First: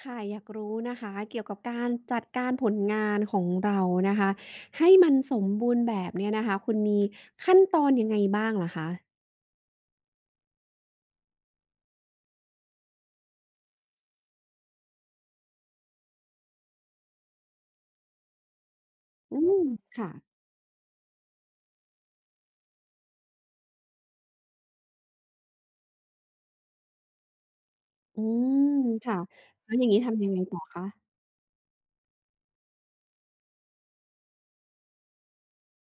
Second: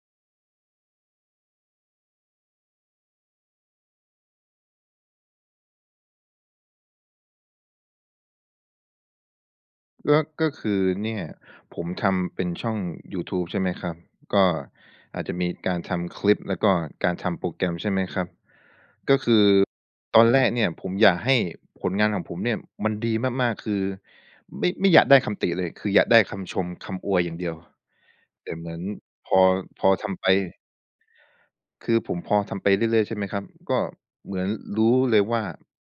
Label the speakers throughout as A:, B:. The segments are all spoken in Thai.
A: ค่ะ อยากรู้นะคะ เกี่ยวกับการจัดการผลงานของเรานะคะ ให้มันสมบูรณ์แบบเนี่ยนะคะ คุณมีขั้นตอนยังไงบ้างเหรอคะ?
B: ก็ ก็คือเนี่ยผมทำเป็นช่องยูทูบ ใช่ไหมครับ ก็อาจจะมีการทำคลิป แล้วก็การทำโปรแกรม ใช่ไหมครับ ก็ค
A: อื
B: ือ
A: ม ค่
B: ต
A: ะ
B: อนแรกเนี่ยผมอยากให้ผลงานของผมเนี่ย มันดีมาก ๆ คือไม่ ไม่อยากได้คำติเลย คืออยากได้คำชม คำอวยอย่างเดียว
A: อื
B: แต่เห
A: ม
B: มือน
A: ค่ะ
B: พอ
A: แล้ว
B: พ
A: อย่า
B: อ
A: งนี้
B: ท
A: ท
B: ำ
A: ำ
B: ไ
A: ยั
B: ป
A: งไงต่อคะ?
B: คือผมพอทำไปเรื่อย ๆ ใช่ไหมครับ ก็เหมือนรู้เลยว่า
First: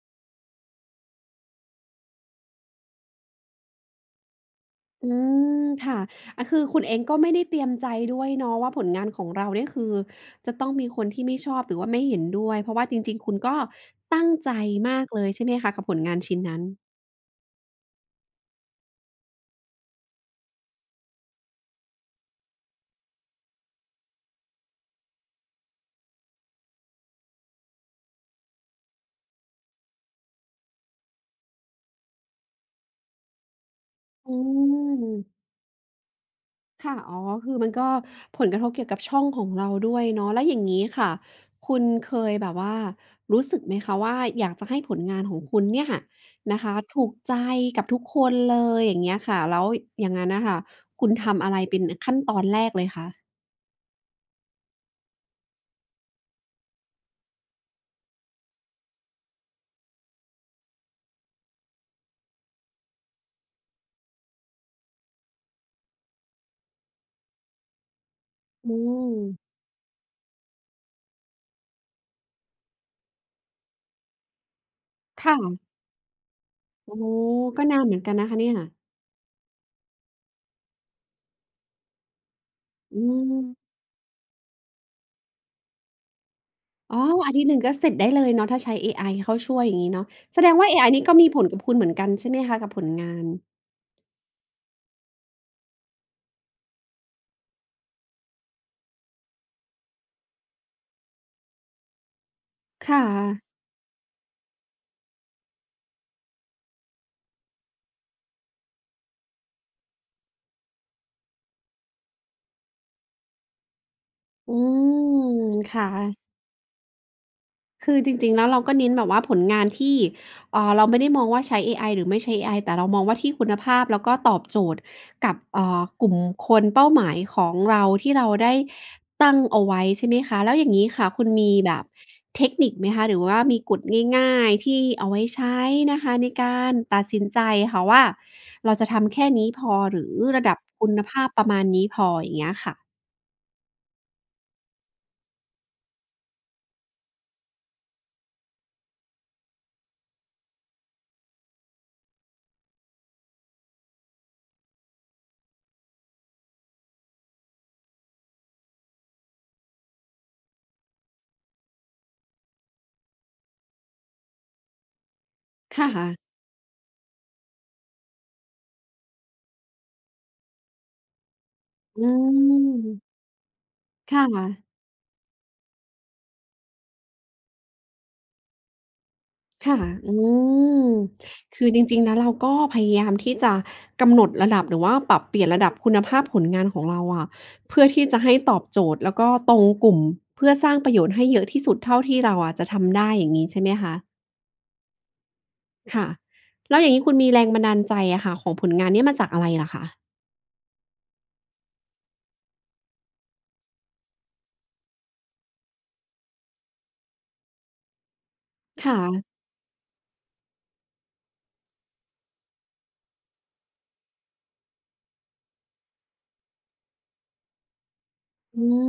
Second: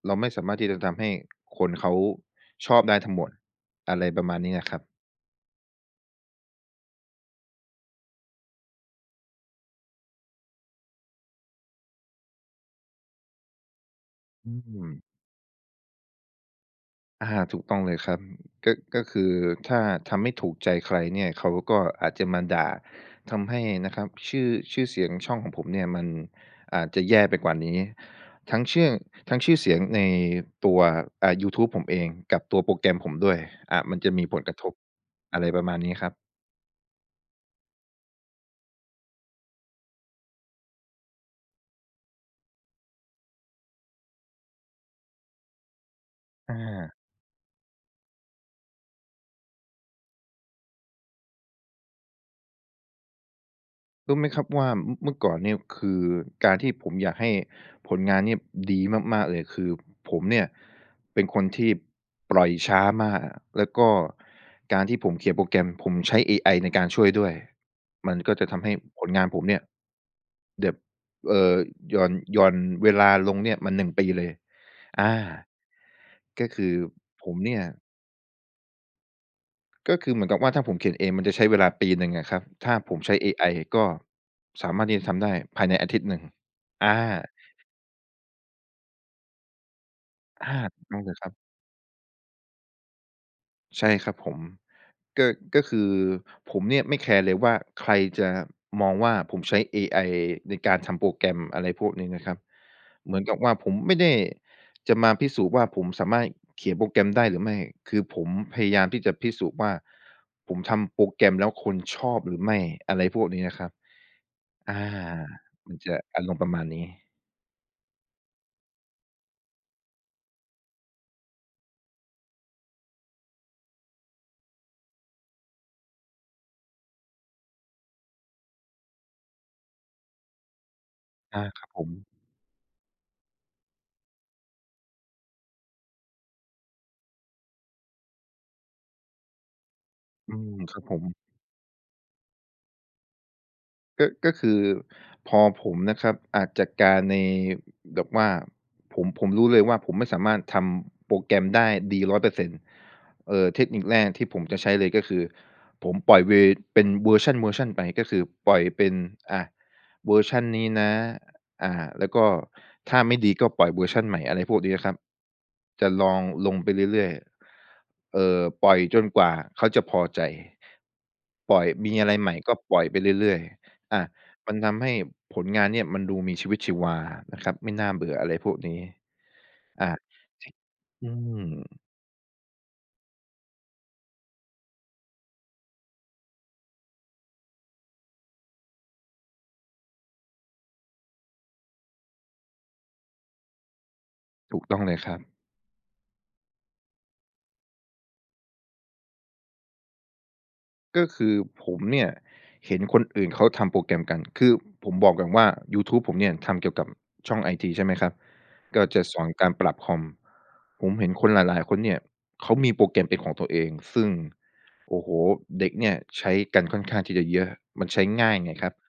B: เราไม่สามารถที่จะทำให้คนเขาชอบได้ทั้งหมด อะไรประมาณนี้อะครับ
A: เออ ค่ะ อะคือคุณเองก็ไม่ได้เตรียมใจด้วยเนาะว่า ผลงานของเราเนี่ยคือจะต้องมีคนที่ไม่ชอบ หรือว่าไม่เห็นด้วย เพราะว่าจริง ๆ คุณก็ตั้ง
B: อ
A: ใจ
B: ื
A: มา
B: ม
A: กเลย ใช่ไหมคะ กับผลงานชิ้นนั้น?
B: อา ถูกต้องเลยครับ ก็ ก็คือถ้าทำไม่ถูกใจใครเนี่ย เขาก็อาจจะมาด่า ทำให้นะครับ ชื่อ ชื่อเสียงช่องของผมเนี่ยมันอาจจะแย่ไปกว่านี้ ทั้งเชื่อง ทั้งชื่อเสียงในตัว อ่า ยูทบผมเองกับตัวโปรแกรมผมด้วย อ่า มันจะมี
A: อื
B: ผลกระทบ
A: ม
B: อะไรประมาณนี้ครับ
A: ค่ะ อ๋อ คือมันก็ผลกระทบเกี่ยวกับช่องของเราด้วยเนาะ แล้วอย่างงี้ค่ะ คุณเคยแบบว่ารู้สึกไหมคะว่า อยากจะให้ผลงานของคุณเนี่ยค่ะ
B: อ
A: นะคะ
B: า
A: ถูกใจกับทุกคนเลย อย่างเงี้ยค่ะ แล้วอย่างงั้นน่ะค่ะ คุณทำอะไรเป็น อ ขั้นตอนแรกเลยคะ?
B: รู้ไหมครับว่า อ เมื่อก่อนเนี่ย คือการที่ผมอยากให้ผลงานเนี่ยดีมาก ๆ เลย คือผมเนี่ย เป็นคนที่ปล่อยช้ามาก แล้วก็การที่ผมเขียนโปรแกรม ผมใช้เอไอในการช่วยด้วย มันก็จะทำ
A: อ
B: ให
A: ื
B: ้ผลงาน
A: ม
B: ผมเนี่ย แบบ เอ่อ หย่อน หย่อนเวลาลงเนี่ยมา 1 ปีเลย อา
A: ค่ะ
B: ก็คือ
A: โอ้โฮ!
B: ผมเนี่
A: ก็
B: ย
A: นานเหมือนกันนะคะเนี่ย
B: ก็คือเหมือนกับว่า ถ้าผมเขียนเองมันจะใช้เวลาปีหนึ่งอะครับ ถ้าผ
A: อื
B: มใช้เอไอ
A: ม
B: ก็สามารถที่จะทำได้ภายในอาทิตย์หนึ่ง อ
A: อ๋อ อ
B: า
A: าทิตย์หนึ่งก็เสร็จได้เลยเนาะ ถ้าใช้เอไอเข้าช่วยอย่างงี้เนาะ แส
B: อา
A: ดงว่าเอไอ
B: ใช
A: น
B: ่
A: ี่
B: เ
A: ก
B: ล
A: ็
B: ย
A: ม
B: ค
A: ี
B: รับ
A: ผลกับคุณเหมือนกันใช่ไหมคะ? กับผลงาน
B: ใช่ครับผม ก็ ก็คือผมเนี่ยไม่แคร์เลยว่า ใครจะมองว่าผมใช้เอไอในการทำโปรแกรม อะไรพวกนี้นะครับ
A: ค่
B: เหมือนกับ
A: ะ
B: ว่า ผมไม่ได้จะมาพิสูจน์ว่า ผมสามารถเขียนโปรแกรมได้หรือไม่ คือผมพยายามที่จะพิสูจน์ว่า ผมทำโปรแกรมแล้วคนชอบหรือไม่ อะไรพวกนี้นะครับ
A: อื
B: อา
A: ม
B: ม
A: ค
B: ัน
A: ่
B: จะ
A: ะ
B: อารมณ์ประมาณนี้
A: คือจริง ๆ แล้วเราก็เน้นแบบว่า ผลงานที่ เอ่อ เราไม่ได้มองว่า ใช้ AI หรือไม่ใช้ AI แต่เรามองว่าที่คุณภาพ แล้วก็ตอบโจทย์กับ เอ่อ กลุ่มคนเป้าหมายของเรา ที่เราได้ตั้งเอาไว้ ใช่ไหมคะ? แล้วอย่างงี้ค่ะ คุณ
B: อ
A: ม
B: า
A: ี
B: ครั
A: แ
B: บ
A: บ
B: ผ
A: บ
B: ม
A: เทคนิคไหมคะ? หรือว่ามีกฎง่าย ๆ ที่เอาไว้ใช้นะคะในการตัดสินใจค่ะว่า เราจะทำแค่นี้พอ หรือ
B: อื
A: ระดั
B: ม
A: บ
B: ครั
A: ค
B: บ
A: ุ
B: ผ
A: ณ
B: ม
A: ภาพประมาณนี้พอ อย่างเงี้ยค่ะ?
B: ก็ ก็คือ พอผมนะครับ อ่า จัดการใน แบบว่า ผม ผมรู้เลยว่า ผมไม่สามารถทำโปรแกรมได้ดี 100 เปอร์เซ็นต์ เอ่อ เทคนิคแรกที่ผมจะใช้เลยก็คือ ผมปล่อยเว เป็นเวอร์ชัน ๆ ไป ก็คือปล่อยเป็น อะ เวอร์ชันนี้นะ อ่า แล้วก็ถ้าไม่ดี ก็ปล่อยเวอร์ชันใหม่ อะไรพวกเนี้ยครับ
A: ค
B: จะ
A: ่
B: ล
A: ะ
B: องลงไปเรื่อย ๆ เอ่อ ปล่อยจนกว่าเขาจะพอใจ ปล่อย มี
A: อ
B: อ
A: ื
B: ะไรใหม่ก็ปล่อยไป
A: ม
B: เรื่อย ๆ อะ
A: ค่
B: มัน
A: ะ
B: ทำให้ผลงานเนี่ยมันดูมีชีวิตชีวานะครับ ไม่น่าเบื่ออะไรพวกนี้
A: ค่ะ
B: อ่า
A: อืม
B: อืม
A: คือจริง ๆ แล้วเราก็พยายามที่จะกำหนดระดับ หรือว่าปรับเปลี่ยนระดับคุณภาพผลงานของเราอะ เพื่อที่จะให้ตอบโจทย์ แล้วก็ตรงกลุ่ม เพื่อสร้างประโยชน์ให้เยอะที่สุดเท่าที่เราอะจะทำได้ อย่างงี้ใช่ไหมคะ?
B: ถูกต้องเลยครับ
A: ค่ะ แล้วอย่างงี้คุณมีแรงบันดาลใจอะค่ะ ของผลงานเนี้ยมาจากอะไร อะคะ?
B: ก็คือผมเนี่ย เห็นคนอื่นเขาทำโปรแกรมกัน คือผมบอกก่อนว่า ยูทูบผมเนี่ยทำเกี่ยวกับช่องไอที ใช่ไหมครับ ก
A: ค
B: ็
A: ่
B: จะส
A: ะ
B: อนการปรับคอม ผมเห็นคนหลาย ๆ คนเนี่ยเขามีโปรแกรมเป็นของตัวเอง ซึ่ง โอ้โฮ! เด็กเนี่ยใช้กันค่อนข้างที่จะเยอะ มันใช้ง่ายไง
A: อื
B: ครับ
A: ม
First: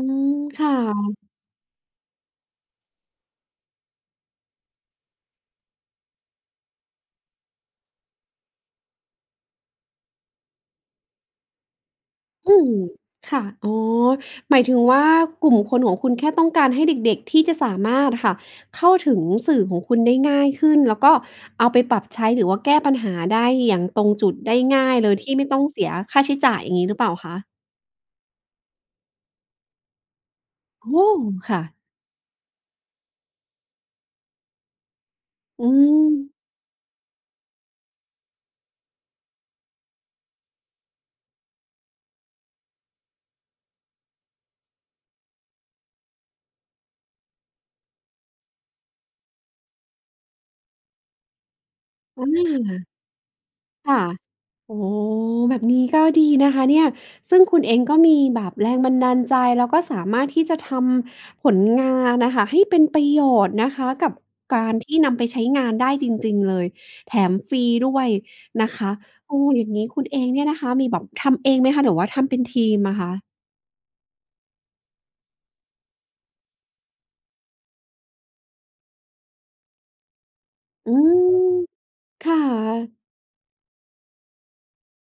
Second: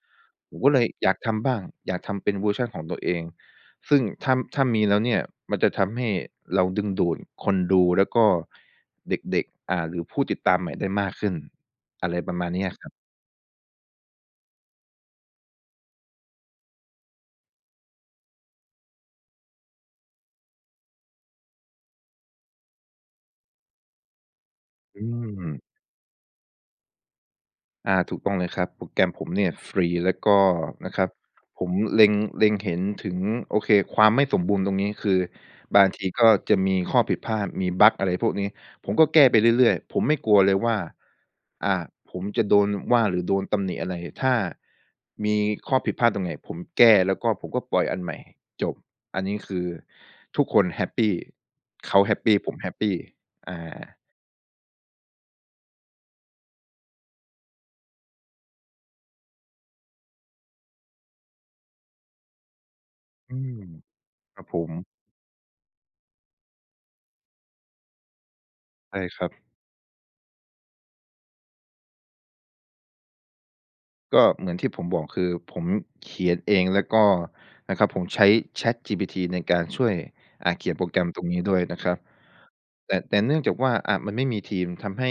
B: ผ
A: ค
B: มก
A: ่
B: ็เลยอย
A: ะ
B: ากทำบ้าง อยากทำเป็นเวอร์ชันของตัวเอง ซึ่งถ้า ถ้ามีแล้วเนี่ยมันจะทำให้เราดึงดูดคนดูแล้วก็เด็ก ๆ อ่า หรือผู้ติดตามใหม่ได้มากขึ้น อะไรประมา
A: อื
B: ณนี้อ
A: ม
B: ะครับ
A: ค่ะ อ๋อ หมายถึงว่า กลุ่มคนของคุณแค่ต้องการให้เด็ก ๆ ที่จะสามารถอะค่ะ เข้าถึงสื่อของคุณได้ง่ายขึ้น แล้วก็เอาไปปรับใช้หรือว่าแก้ปัญหาได้อย่างตรงจุดได้ง่าย
B: อื
A: โดยที่ไม่ต้อ
B: ม
A: งเสียค่าใช้จ่าย อย่างงี้หรือเปล่าคะ?
B: อา ถูกต้องเลยครับ โปรแกรมผมเนี่ยฟรี แล้วก็
A: โอ
B: นะค
A: ้
B: รับ
A: ค่
B: ผ
A: ะ
B: มเล็ง เล็ง เห็นถึง โอเคความไม่สมบูรณ์ตรงนี้ คือ
A: อื
B: บางทีก็
A: ม
B: จะมีข้อผิดพลาด มีบักอะไรพวกนี้ ผมก็แก้ไปเรื่อย ๆ ผมไม่กลัวเลยว่า อ่า ผมจะโดนว่าหรือโดนตำหนิอะไร ถ้ามีข้อผิดพลาดตรงไหน ผมแก้แล้วก็ผมก็ปล่อยอันใหม่ จบ อันนี้คือทุกคนแฮปปี เขาแฮ
A: อ
B: ป
A: า
B: ปี ผมแฮปปี อา
A: ค่ะ โอ้โฮ แบบนี้ก็ดีนะคะเนี่ย ซึ่งคุณเองก็มีแบบแรงบันดาลใจ แล้วก็สามารถที่จะทำผลงานน่ะค่ะ ให้เป็นประโย
B: อื
A: ชน์
B: ม
A: นะคะ กับ
B: ครับผ
A: การท
B: ม
A: ี่นำไปใช้งานได้จริง ๆ เลย แถมฟรีด้วยนะคะ
B: ใช่ครั
A: โอ้
B: บ
A: อย่างนี้คุณเองเนี่ยนะคะ มีแบบทำเองไหมคะ หรือว่าทำเป็นทีมอะคะ?
B: ก็เหมือนที่ผมบอก คือผมเขียนเองแล้วก็นะครับผมใช้ ChatGPT ในการช่วย อ่า เขียนโปร
A: อื
B: แกรม
A: ม
B: ตรงนี้ด้วยนะครับ
A: ค่
B: แต
A: ะ
B: ่ แต่เนื่องจากว่า อะ มันไม่มีทีม ทำให้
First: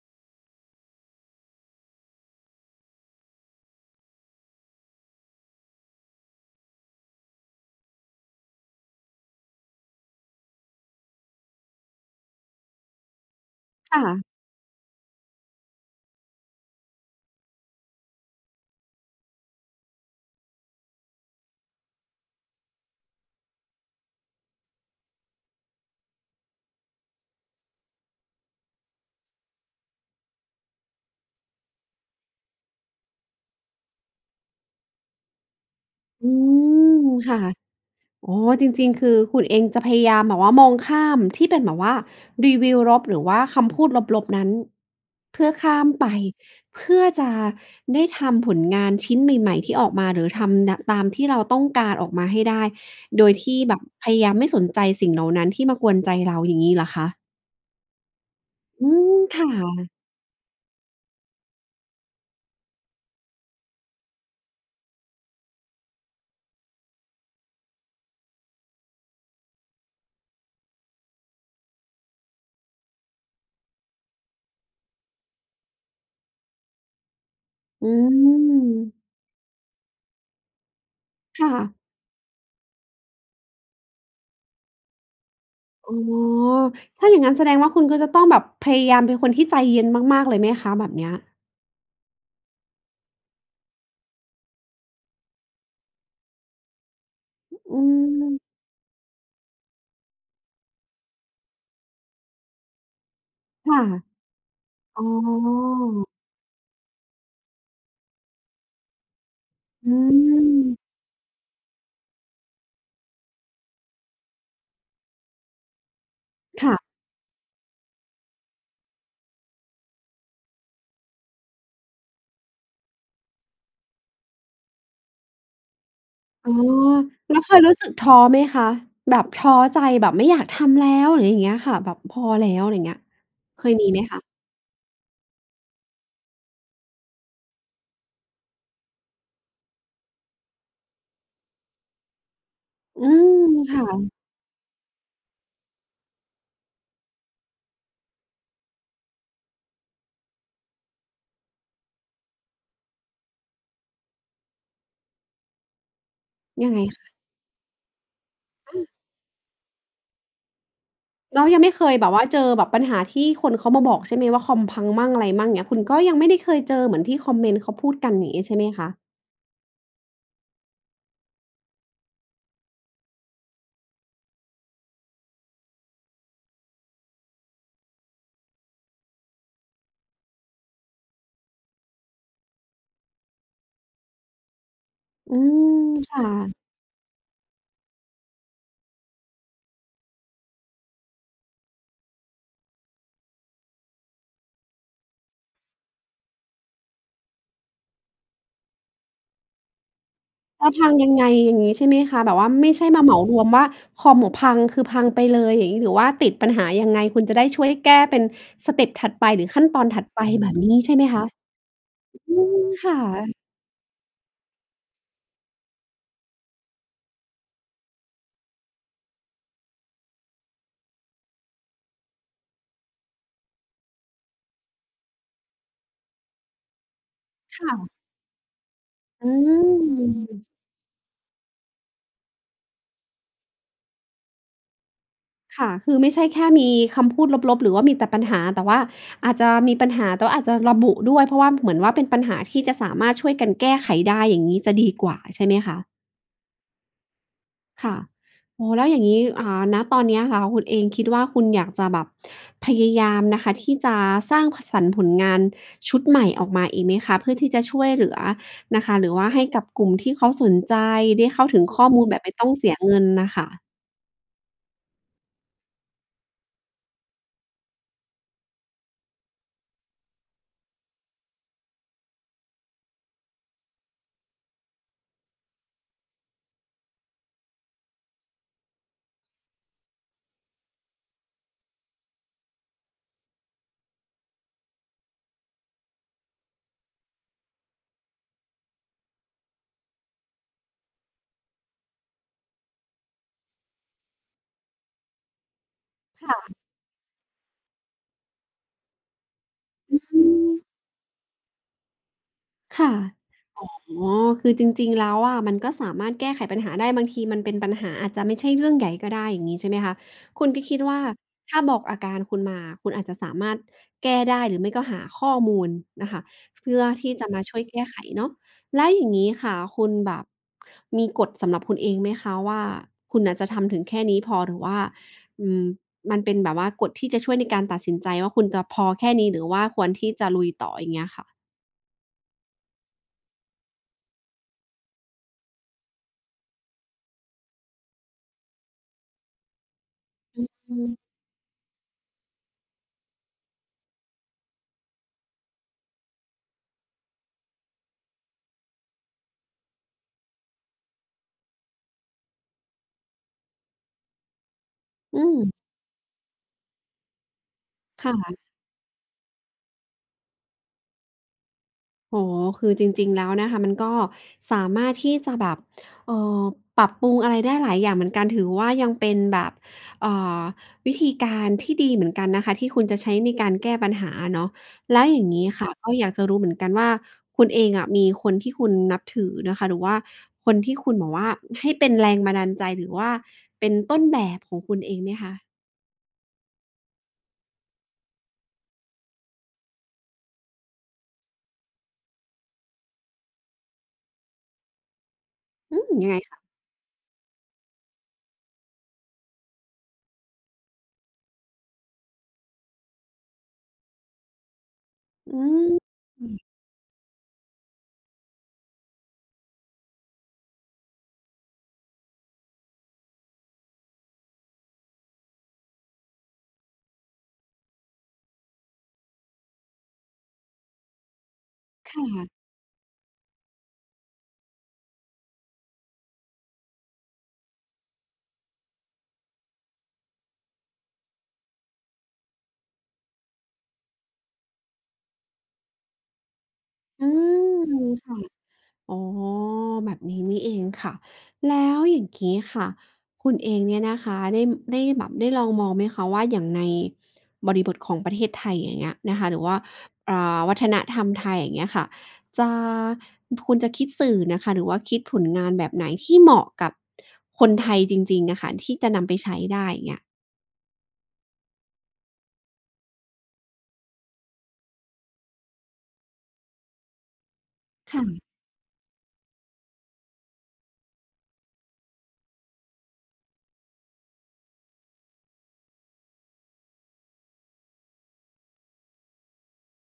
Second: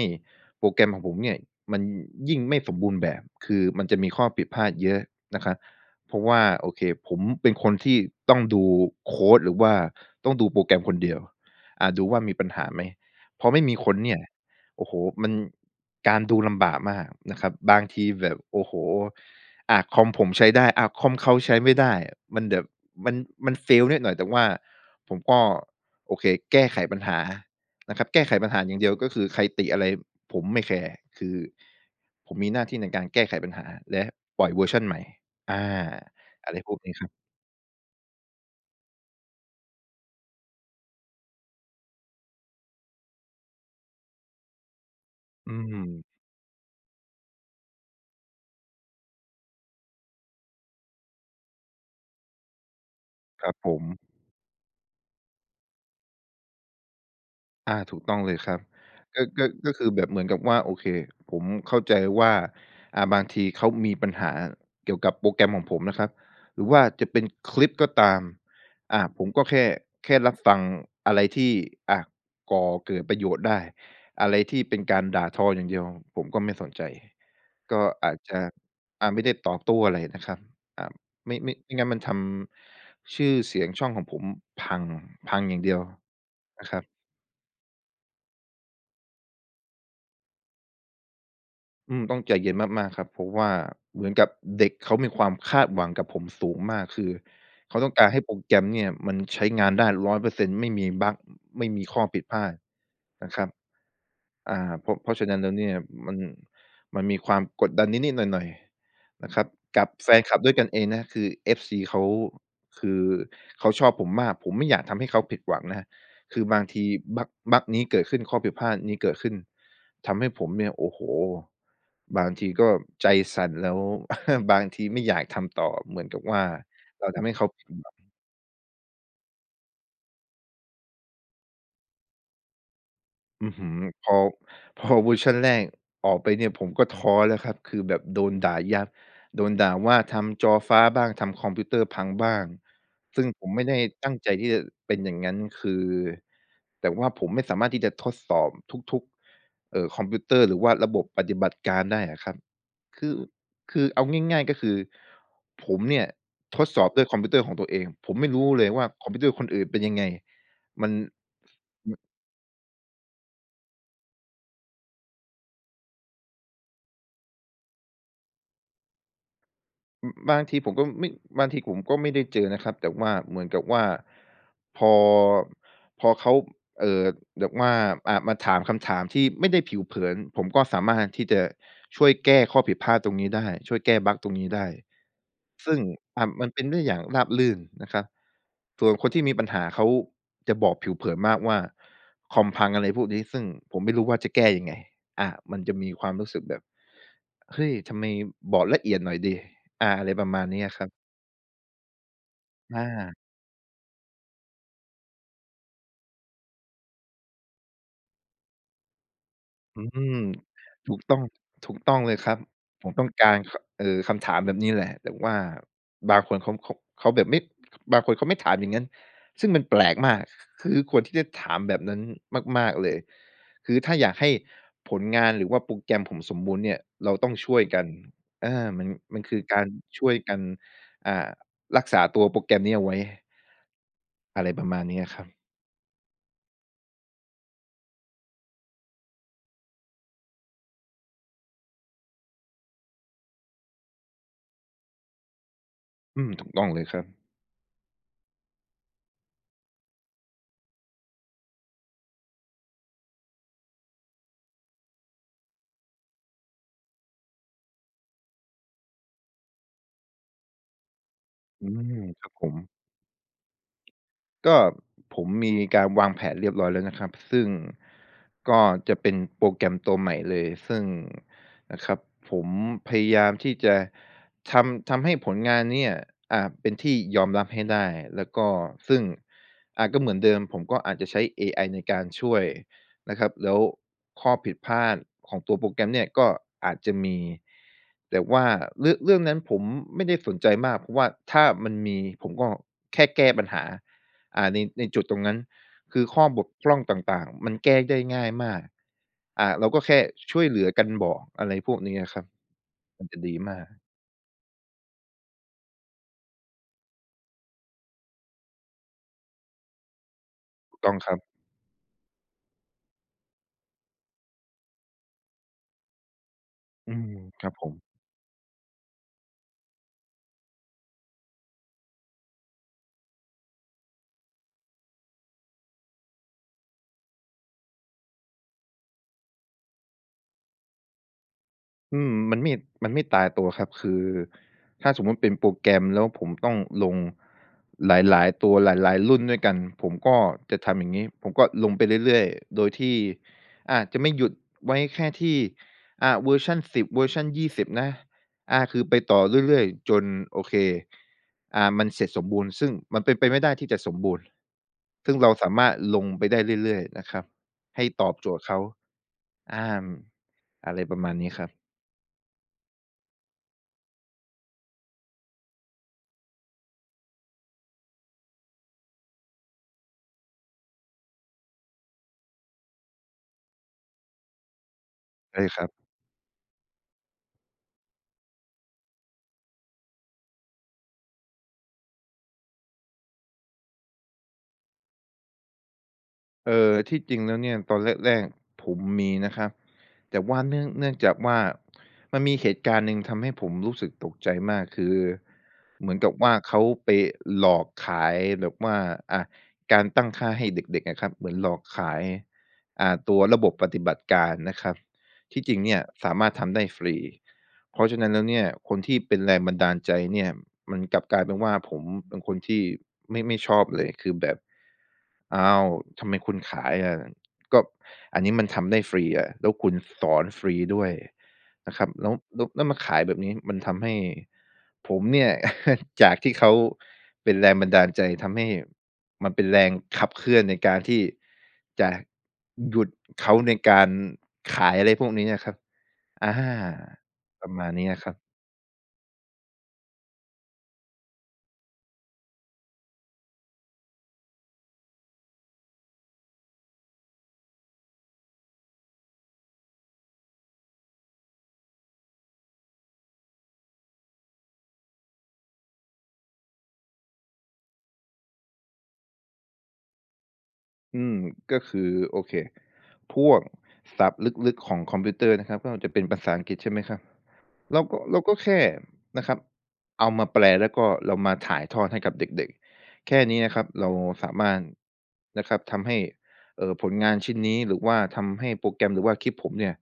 B: โปรแกรมของผมเนี่ยมันยิ่งไม่สมบูรณ์แบบ คือมันจะมีข้อผิดพลาดเยอะนะครับ เพราะว่า โอเค ผมเป็นคนที่ต้องดูโคดหรือว่าต้องดูโปรแกรมคนเดียว อา ดูว่า มีปัญหาไหม? พอไม่มีค
A: ค
B: น
A: ่
B: เนี่
A: ะ
B: ย โอ้โฮ มัน การดูลำบากมากนะครับ บางทีแบบ โอ้โฮ อะ คอมผมใช้ได้ อะ คอมเขาใช้ไม่ได้ มันแบบมัน มัน Fail นิดหน่อย แต่ว่าผมก็ โอเค แก้ไขปัญหานะครับ แก้ไขปัญหาอย่างเดียว ก็คือใครติอะไรผมไม่แคร์ คือผมมีหน้าที่ในการแก้ไขปัญหาและปล่อยเวอร์ชันใหม่ อา
A: อื
B: อะไรพวกนี้
A: ม
B: ครับ
A: ค่ะ อ๋อ จริง ๆ คือคุณเองจะพยายามแบบว่ามองข้ามที่เป็นแบบว่ารีวิวลบ หรือว่าคำพูดลบ ๆ นั้น เพื่
B: อ
A: อ
B: ื
A: ข้าม
B: ม
A: ไป เพื่อจะได้ทำผลงานชิ้นใหม่ ๆ ที่ออกมา หรือทำเนี่ยะ ตามที่เราต้องการออกมาให้ได้ โดย
B: ค
A: ท
B: รั
A: ี
B: บ
A: ่
B: ผ
A: แบบ
B: ม
A: พยายามไม่สนใจสิ่งเหล่านั้นที่มากวนใจเรา อย่างงี้เหรอคะ?
B: อา ถูกต้องเลยครับ
A: อืม
B: ก็
A: ค
B: ก
A: ่
B: ็ ก็คื
A: ะ
B: อแบบเหมือนกับว่า โอเค ผมเข้าใจว่า อ่า บางทีเขามีปัญหาเกี่ยวกับโปรแกรมของผมนะครับ หรือว่าจะเป็นคลิปก็ตาม อ่า ผมก็แค่ แค่รับฟังอะไรที่ อะ ก่อเกิดประโยชน์ได้ อะไรที่เป็นการด่าทออย่างเดียว ผมก็ไม่สนใจ ก็
A: อื
B: อาจจะ
A: ม
B: อา ไม่ได้ตอบโต้อะไรนะครับ อ่า ไม่
A: ค่
B: ไม่ ไ
A: ะ
B: ม่งั้นมันทำชื่อเสียงช่องของผมพัง พังอย่างเดียว
A: อ๋อ
B: นะครับ
A: ถ้าอย่างงั้นแสดงว่า คุณก็จะต้องแบบพยายามเป็นคนที่ใจเย็นมาก ๆ เลยไหมคะ แบบเนี้ย?
B: อืม ต้องใจเย็นมาก ๆ ครับ เพราะว่าเหมือนกับเด็กเขามีความคาดหวังกับผมสูงมาก คือ
A: อ
B: เข
A: ื
B: าต้องการให้โปร
A: ม
B: แกรมเนี่ย มันใช้งานได้ 100% ไม่มีบัก ไม่มีข้อผิดพลาดนะครับ
A: ค่ะ
B: อ่า เพราะ
A: อ๋
B: เพ
A: อ
B: ราะฉะนั้นแล้วเนี่ย มัน มันมีความกดดันนิด ๆ หน่อย ๆ นะครับ กั
A: อ
B: บ
A: ื
B: แฟนคลับด้วยกันเ
A: ม
B: องนะ คือ FC เขา คือเขาชอบผมมาก ผมไม่อยากทำให้เขาผิดหวังนะครับ คือบา
A: ค
B: ง
A: ่
B: ท
A: ะ
B: ีบัก บักนี้เกิดขึ้น ข้อผิดพลาดนี้เกิดขึ้น ทำให้ผมเนี่ย โอ้โฮ บางทีก็ใจสั่นแล้ว บางทีไม่อยากทำต่อเหมือนกับว่า
A: อ๋อ
B: เราทำให
A: แ
B: ้
A: ล้
B: เ
A: ว
B: ขา
A: เค
B: ผ
A: ย
B: ิด
A: รู้
B: ห
A: สึ
B: ว
A: ก
B: ัง
A: ท้อไหมคะ? แบบท้อใจ แบบไม่อยากทำแล้ว อะไรอย่างเงี้ยค่ะ แบบพอแล้ว อะไรเงี้ย
B: อื้อ
A: เค
B: ฮื
A: ย
B: อ
A: มีไหม
B: พ
A: ค
B: อ
A: ะ?
B: พอ เวอร์ชันแรกออกไปเนี่ย ผมก็ท้อแล้วครับ คือแบบโดนด่ายับ โดนด่าว่าทำจอฟ้าบ้าง ทำคอมพิวเตอร์พังบ้าง
A: อื
B: ซึ่ง
A: ม
B: ผมไม่
A: ค
B: ได้
A: ่
B: ต
A: ะ
B: ั้งใจที่จะเป็นอย่างงั้น คือ แต่ว่าผมไม่สามารถที่จะทดสอบทุก ๆ เอ่อ คอมพิวเตอร์ หรือว่าระบบปฏิบัติการได้อะครับ คือ คือเอาง่าย ๆ ก็คือ ผมเนี่ย ท
A: ยั
B: ด
A: งไ
B: ส
A: ง
B: อบ
A: ค
B: ด้วย
A: ะ?
B: คอมพิวเตอร์ของตัวเอง ผมไม่รู้เลย
A: อ
B: ว่า
A: า
B: คอมพิวเตอร์คนอื่นเป็นยังไง มัน
A: แล้วยังไม่เค
B: อื
A: ย
B: ม
A: แบบว่า เจอแบบปัญหาที่คนเขามาบอกใช่ไหมว่า คอมพังมั่งอะไรมั่ง เงี้ย คุณก็ยังไม่ได้เคยเจอเหมือนที่คอมเมนต์เขาพูดกัน อย่างนี้ใช่ไหมคะ?
B: อือ บางทีผมก็ อือ ไม่ บางทีผมก็ไม่ได้เจอนะครับ แต่ว่าเหมือนกับว่า พอ พอเขา เอ่อ แบบว่า อ่า มาถามคำถามที่ไม่ได้ผิวเผิน ผมก็สามารถที่จะช่วยแก้ข้อผิดพลาดตรงนี้ได้ ช่วยแก้บักตรงนี้ได้ ซ
A: อืม
B: ึ่ง
A: ค
B: อ
A: ่
B: ่า มั
A: ะ
B: นเป็นได้อย่างราบรื่นนะครับ ส่วนคนที่มีปัญหาเขาจะบอกผิวเผินมากว่า "คอมพัง" อะไรพวกนี้ ซึ่งผมไม่รู้ว่า จะแก้ยังไง อา มันจะมีความรู้สึกแบบ "เฮ้ย! ทำไม บอกละเอียดหน่อยสิ" อา อะไรประมาณนี้
A: ว่า
B: อะค
A: พ
B: รั
A: ั
B: บ
A: งยังไง? อย่างงี้ ใช่ไหมคะ? แบบว่าไม่
B: อ
A: ใช่มาเหม
B: า
A: ารวมว่า "คอมผมพัง" คือพังไปเลย อย่างงี้ หรือว่าติดปัญหายังไง? คุณจะได้ช่วยแก้เป็นสเต็ปถัดไปหรือขั้นต
B: อื
A: อนถัด
B: ม
A: ไป แบบนี้ใช
B: ถ
A: ่
B: ู
A: ไห
B: ก
A: ม
B: ต
A: ค
B: ้อง
A: ะ?
B: ถูกต้องเลยค
A: อ
B: ร
A: ื
B: ับ
A: ม
B: ผ
A: ค
B: ม
A: ่
B: ต้องกา
A: ะ
B: ร ค เอ่อ คำถามแบบนี้แหละ แต่ว่าบางคนเขา เขา เขาแบบไม่ บางคนเขาไม่ถามอย่างงั้น ซึ่งมันแปลกมาก ค ค คือควรที่จะถามแบบนั้นมาก ๆ เลย คือถ้าอยากให้ผลงานหรือว่าโปรแกรมผมสมบูรณ์เนี่ยเราต้องช่
A: ค
B: วย
A: ่
B: กัน
A: ะ
B: เออ มัน มัน
A: อื
B: คือการช่วยกั
A: ม
B: น อ่า รักษาตัวโปรแกรมนี้เอาไว้ อะไรประมาณนี้แหละครับ
A: ค่ะ คือไม่ใช่แค่มีคำพูดลบ ๆ หรือว่ามีแต่ปัญหา แต่ว่าอาจจะมีปัญหา แต่ว่าอาจจะระบุด้วย เพราะว่าเหมือนว่า เป็นปัญหาที่จะสามารถช่วยกันแก้ไขได้ อย่างงี้จะดีกว่า ใช่ไหมคะ?
B: อืม ถูกต้องเลยครับ
A: ค่ะ โอ้โฮ แล้วอย่างงี้ อ่า ณ ตอนเนี้ยค่ะคุณเองคิดว่า คุณอยากจะแบบพยายามนะคะ ที่จะสร้าง พ...สรรค์ผลงานชุดใหม่ออกมาอีกไหมคะ เพื่อที่จะช่วยเหลือนะคะ หรือว่าให้กับกลุ่มที่เขาสนใจ ได้เข้าถึ
B: อ
A: ง
B: ื
A: ข้อ
B: ม
A: มูลแบบ
B: คร
A: ไม
B: ับ
A: ่ต
B: ผ
A: ้องเส
B: ม
A: ียเงินน่ะค่ะ?
B: ก็ผมมีการวางแผนเรียบร้อยแล้วนะครับ ซึ่งก็จะเป็นโปรแกรมตัวใหม่เลย ซึ่งนะครับผมพยายามที่จะทำ ทำให้ผลงานเนี่ย อ่า เป็นที่ยอมรับให้ได้ แล้วก็ซึ่ง อ่า ก็เหมือนเดิม ผมก็อาจจะใช้เอไอในการช่วยนะครับ แล้วข้อผิดพลาดของตัวโปรแกรมเนี่ยก็อาจจะมี แต่ว่าเรือะ เรื่องนั้นผมไม่ได้สนใจมาก เพราะว่าถ้ามันมีผมก็แค่แก้ปัญหา อ่า ใน ในจุดตรงนั้น คือข
A: ค
B: ้อ
A: ่
B: บ
A: ะ
B: กพร่องต่าง ๆ มันแก้ได้ง่ายมาก อ่า เราก็แค
A: อ
B: ่
A: ื
B: ช่วยเห
A: อ
B: ลือกันบอก อะไรพวกนี้อะครับ
A: ค่ะ
B: มันจะดีมาก
A: อ๋อ คือจริง ๆ แล้วอะมันก็สามารถแก้ไขปัญหาได้ บางทีมันเป็นปัญหาอาจจะไม่ใช่เรื่องใหญ่ก็ได้ อย่างงี้ใช่ไหมคะ? คุณก็คิด
B: ถูกต
A: ว
B: ้อ
A: ่
B: ง
A: า
B: ครับ
A: ถ้าบอกอาการคุณมา คุณอาจจะสามารถแก้ได้ หรือไม่ก็หาข้อมูลน่ะค่ะ เพื่อ
B: อื
A: ท
B: ม
A: ี่จะมา
B: ครั
A: ช
B: บ
A: ่วย
B: ผ
A: แก
B: ม
A: ้ไขเนาะ แล้วอย่างงี้ค่ะ คุณแบบมีกฎสำหรับคุณเองไหมคะว่า คุณน่ะจะทำถึงแค่นี้พอ หรือว่า อืม มันเป็นแบบว่ากฎที่จะช่วยในการตัดสินใจว่า คุณจะพอแค่นี้ หรือว่าควรที่จะลุยต่อ อย่างเงี้ยค่ะ?
B: อืม มันไม่ มันไม่ตายตัวครับ คือถ้าสมมุติเป็นโปรแกรมแล้วผมต้องลงหลาย ๆ ตัว หลาย ๆ รุ่นด้วยกัน ผมก็
A: อือ
B: จะท
A: อื
B: ำอย่า
A: ม
B: งงี้ ผมก็ลงไปเรื่อย ๆ โดยที่ อ่า จะไม่หยุดไว้แค่ที่ อ่า เวอร์ชัน 10 เวอร์ชัน 20 นะ อ่า คือไปต่อเรื่อย ๆ จน โอเค อ่า มันเสร็จสมบูรณ์ ซึ่งมันเป็นไปไม่ได้ที่จะสมบูรณ์ ซึ่ง
A: อ
B: เราส
A: ืม
B: ามารถลงไปได้เรื่อย ๆ นะครับให้ต
A: ค
B: อ
A: ่
B: บโจ
A: ะ
B: ทย์เขา อา อะไรประมาณนี้ครับ
A: อ๋อ คือจริง ๆ แล้วนะคะมันก็สามารถที่จะแบบ เอ่อ ปรับปรุงอะไรได้หลายอย่างเหมือนกัน ถือว่า ยังเป็นแบบ เอ่อ วิธีการที่ดีเหมือนกันนะคะที่คุณจะใช้ในการแก้ปัญหาอะเนาะ แล้วอย่าง
B: ใ
A: ง
B: ช่
A: ี้
B: ค
A: ค
B: ร
A: ่
B: ั
A: ะ
B: บ
A: ก็อยากจะรู้เหมือนกันว่า คุณเองอะมีคนที่คุณนับถือนะคะ หรือว่าคนที่คุณแบบว่าให้เป็นแรงบันดาลใจ หรือว่าเป็นต้นแบบของคุณเองไหมคะ?
B: เออ ที่จริงแล้วเนี่ยตอนแรก ๆ ผมมีนะครับ แต่ว่าเนื่อง เนื่องจากว่า มันมีเหตุการณ์หนึ่งทำให้ผมรู้สึกตกใจมาก คือ
A: อื
B: เหม
A: ม
B: ือน
A: ย
B: ก
A: ั
B: ั
A: ง
B: บ
A: ไง
B: ว่า
A: คะ?
B: เขาไปหลอกขายแบบว่า อะ การตั้งค่าให้เด็ก ๆ อะครับ เหมือนหลอกขาย อ่า ตัวระบบปฏิบัติการนะครับ
A: อื
B: ที่จริงเนี่ยสามารถ
A: ม
B: ทำได้ฟรี เพราะฉะนั้นแล้วเนี่ย คนที่เป็นแรงบันดาลใจเนี่ยมันกลับกลายเป็นว่า ผม เป็นคนที่ไม่ ไม่ชอบเลย คือแบบ "อ้าว ทำไมคุณขายอะ? ก็อันนี้มันทำได้ฟรีอะ แล้วคุณสอนฟรีด้วยนะครับ
A: ค่
B: แล้ว
A: ะ
B: แล้ว แล้วมาขายแบบนี้" มันทำให้ผมเนี่ย จากที่เขาเป็นแรงบันดาลใจ ทำให้มันเป็นแรงขับเคลื่อนในการที่จะหยุดเขา ในการขายอะไรพวกนี้อะครับ อา
A: อื
B: ประมาณ
A: ม
B: นี้นะค
A: ค
B: รั
A: ่ะ
B: บ
A: อ๋อ แบบนี้นี่เองค่ะ แล้วอย่างงี้ค่ะ คุณเองเนี่ยนะคะได้ ได้แบบได้ลองมองไหมคะ? ว่า อย่างในบริบทของประเทศไทย อย่างเงี้ยนะคะ หรือว่า อ่า วัฒนธรรมไทย อย่างเงี้ยค่ะ จะ พ คุณจะคิดสื่อน่ะค่ะหรือว่าคิดผลงานแบบไหน? ที่เหมาะกับคนไทยจริง ๆ น่ะค่ะ ที่จะนำไปใช้ได้ อย่างเงี้ย
B: อืม ก็คือ โอเค พวกศัพท์ลึก ๆ ของคอมพิวเตอร์นะครับ ก็จะเป็นภาษาอังกฤษ ใช่ไหมครับ เรา
A: ค
B: ก็
A: ่
B: เรา
A: ะ
B: ก็แค่นะครับ เอามาแปล แล้วก็เรามาถ่ายทอดให้กับเด็ก ๆ แค่นี้นะครับ เราสามารถนะครับทำให้ เอ่อ ผลงานชิ้นนี้ หรือว่าทำให้โปรแกรม หรือว่าคลิปผมเนี่ย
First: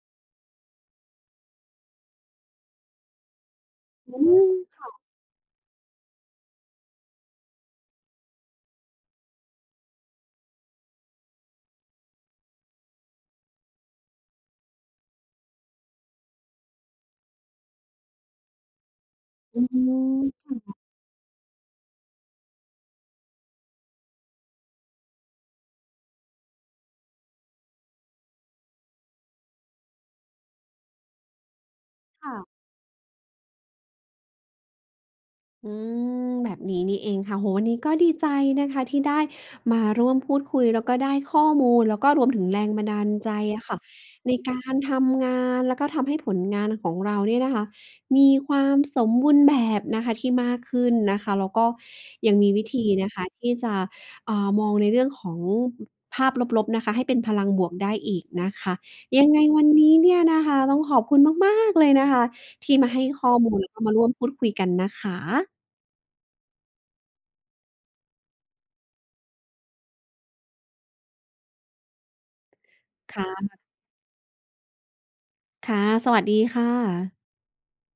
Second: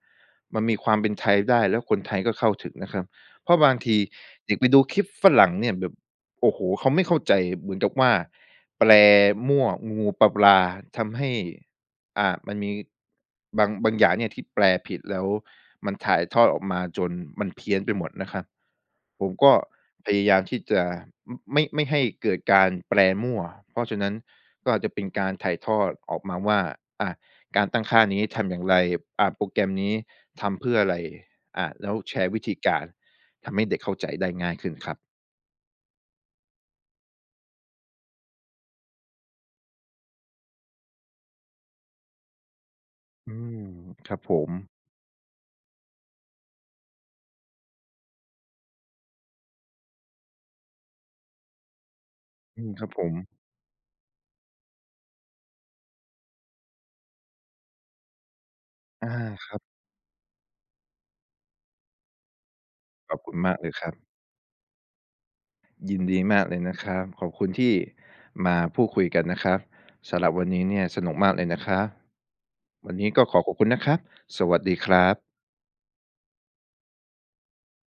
B: มันมีความเป็นไทยได้ แล้วคนไทยก็เข้าถึงนะครับ เพราะบางที
A: อืม
B: เด็กไปด
A: ค
B: ู
A: ่
B: ค
A: ะ
B: ลิปฝรั่งเนี่ยแบบ โอ้โฮ เขาไม่เข้าใจเหมือนกับว่า แปลมั่วงู ๆ ปลา ๆ ทำให้ อ่า มันมีบาง บางอย่างเนี่ยที่แปลผิดแล้ว มันถ่ายทอดออกมาจนมันเพี้ยนไปหมดนะครับ ผมก็
A: อืม
B: พยายาม
A: ค
B: ท
A: ่
B: ี่จ
A: ะ
B: ะ ม ไม่ ไม่ให้เกิดการแปลมั่ว เพราะฉะนั้นก็อาจจะเป็นการถ่ายทอดออกมาว่า อ่า การตั้งค่านี้ทำอย่างไร อะ โปรแกรมนี้ทำเพื่ออะไร อะ แล้วแช
A: ค
B: ร
A: ่
B: ์ว
A: ะ
B: ิธีการ ทำให้เด็กเข้าใจได้ง่ายขึ้นครับ
A: อืม แบบนี้นี่เองค่ะ โอ้โฮ อันนี้ก็ดีใจนะคะที่ได้มาร่วมพูดคุย แล้วก็ได้ข้อมูล แล้วก็รวมถึงแรงบันดาลใจ
B: อื
A: อ
B: ม
A: ะค่ะ
B: ครับ
A: ใน
B: ผ
A: ก
B: ม
A: ารทำงาน แล้วก็ทำให้ผลงานของเราเนี่ยนะคะ มีความสมบูรณ์แบบนะคะที่มากขึ้นนะคะ แล้วก็ยังมีว
B: อื
A: ิ
B: ม
A: ธ
B: ค
A: ี
B: รับผ
A: นะคะ
B: ม
A: ที่จะ อ่า มองในเรื่องของ ภาพลบ ๆ นะคะ ให้เป็นพลังบวกได้อีกนะคะ
B: อา
A: ยังไง
B: ครั
A: ว
B: บ
A: ันนี้เนี่ยนะคะ ต้องขอบคุณ มาก ๆ เลยนะคะ ที่มาให้
B: ขอบ
A: ข
B: ค
A: ้อ
B: ุณ
A: ม
B: ม
A: ู
B: า
A: ล
B: ก
A: แ
B: เ
A: ล
B: ล
A: ้ว
B: ย
A: ก็
B: คร
A: ม
B: ั
A: า
B: บ
A: ร่วมพูดคุยกันนะคะ
B: ยินดีมากเลยนะครับ ขอบคุณที่มาพูดคุยกันนะครับ สำหรับวันนี้เนี่ยสนุกมากเลยนะครับ วันนี้
A: ค
B: ก็
A: ่
B: ขอขอบ
A: ะ
B: คุณนะครับ สวัสดีครับ
A: ค่ะ สวัสดีค่ะ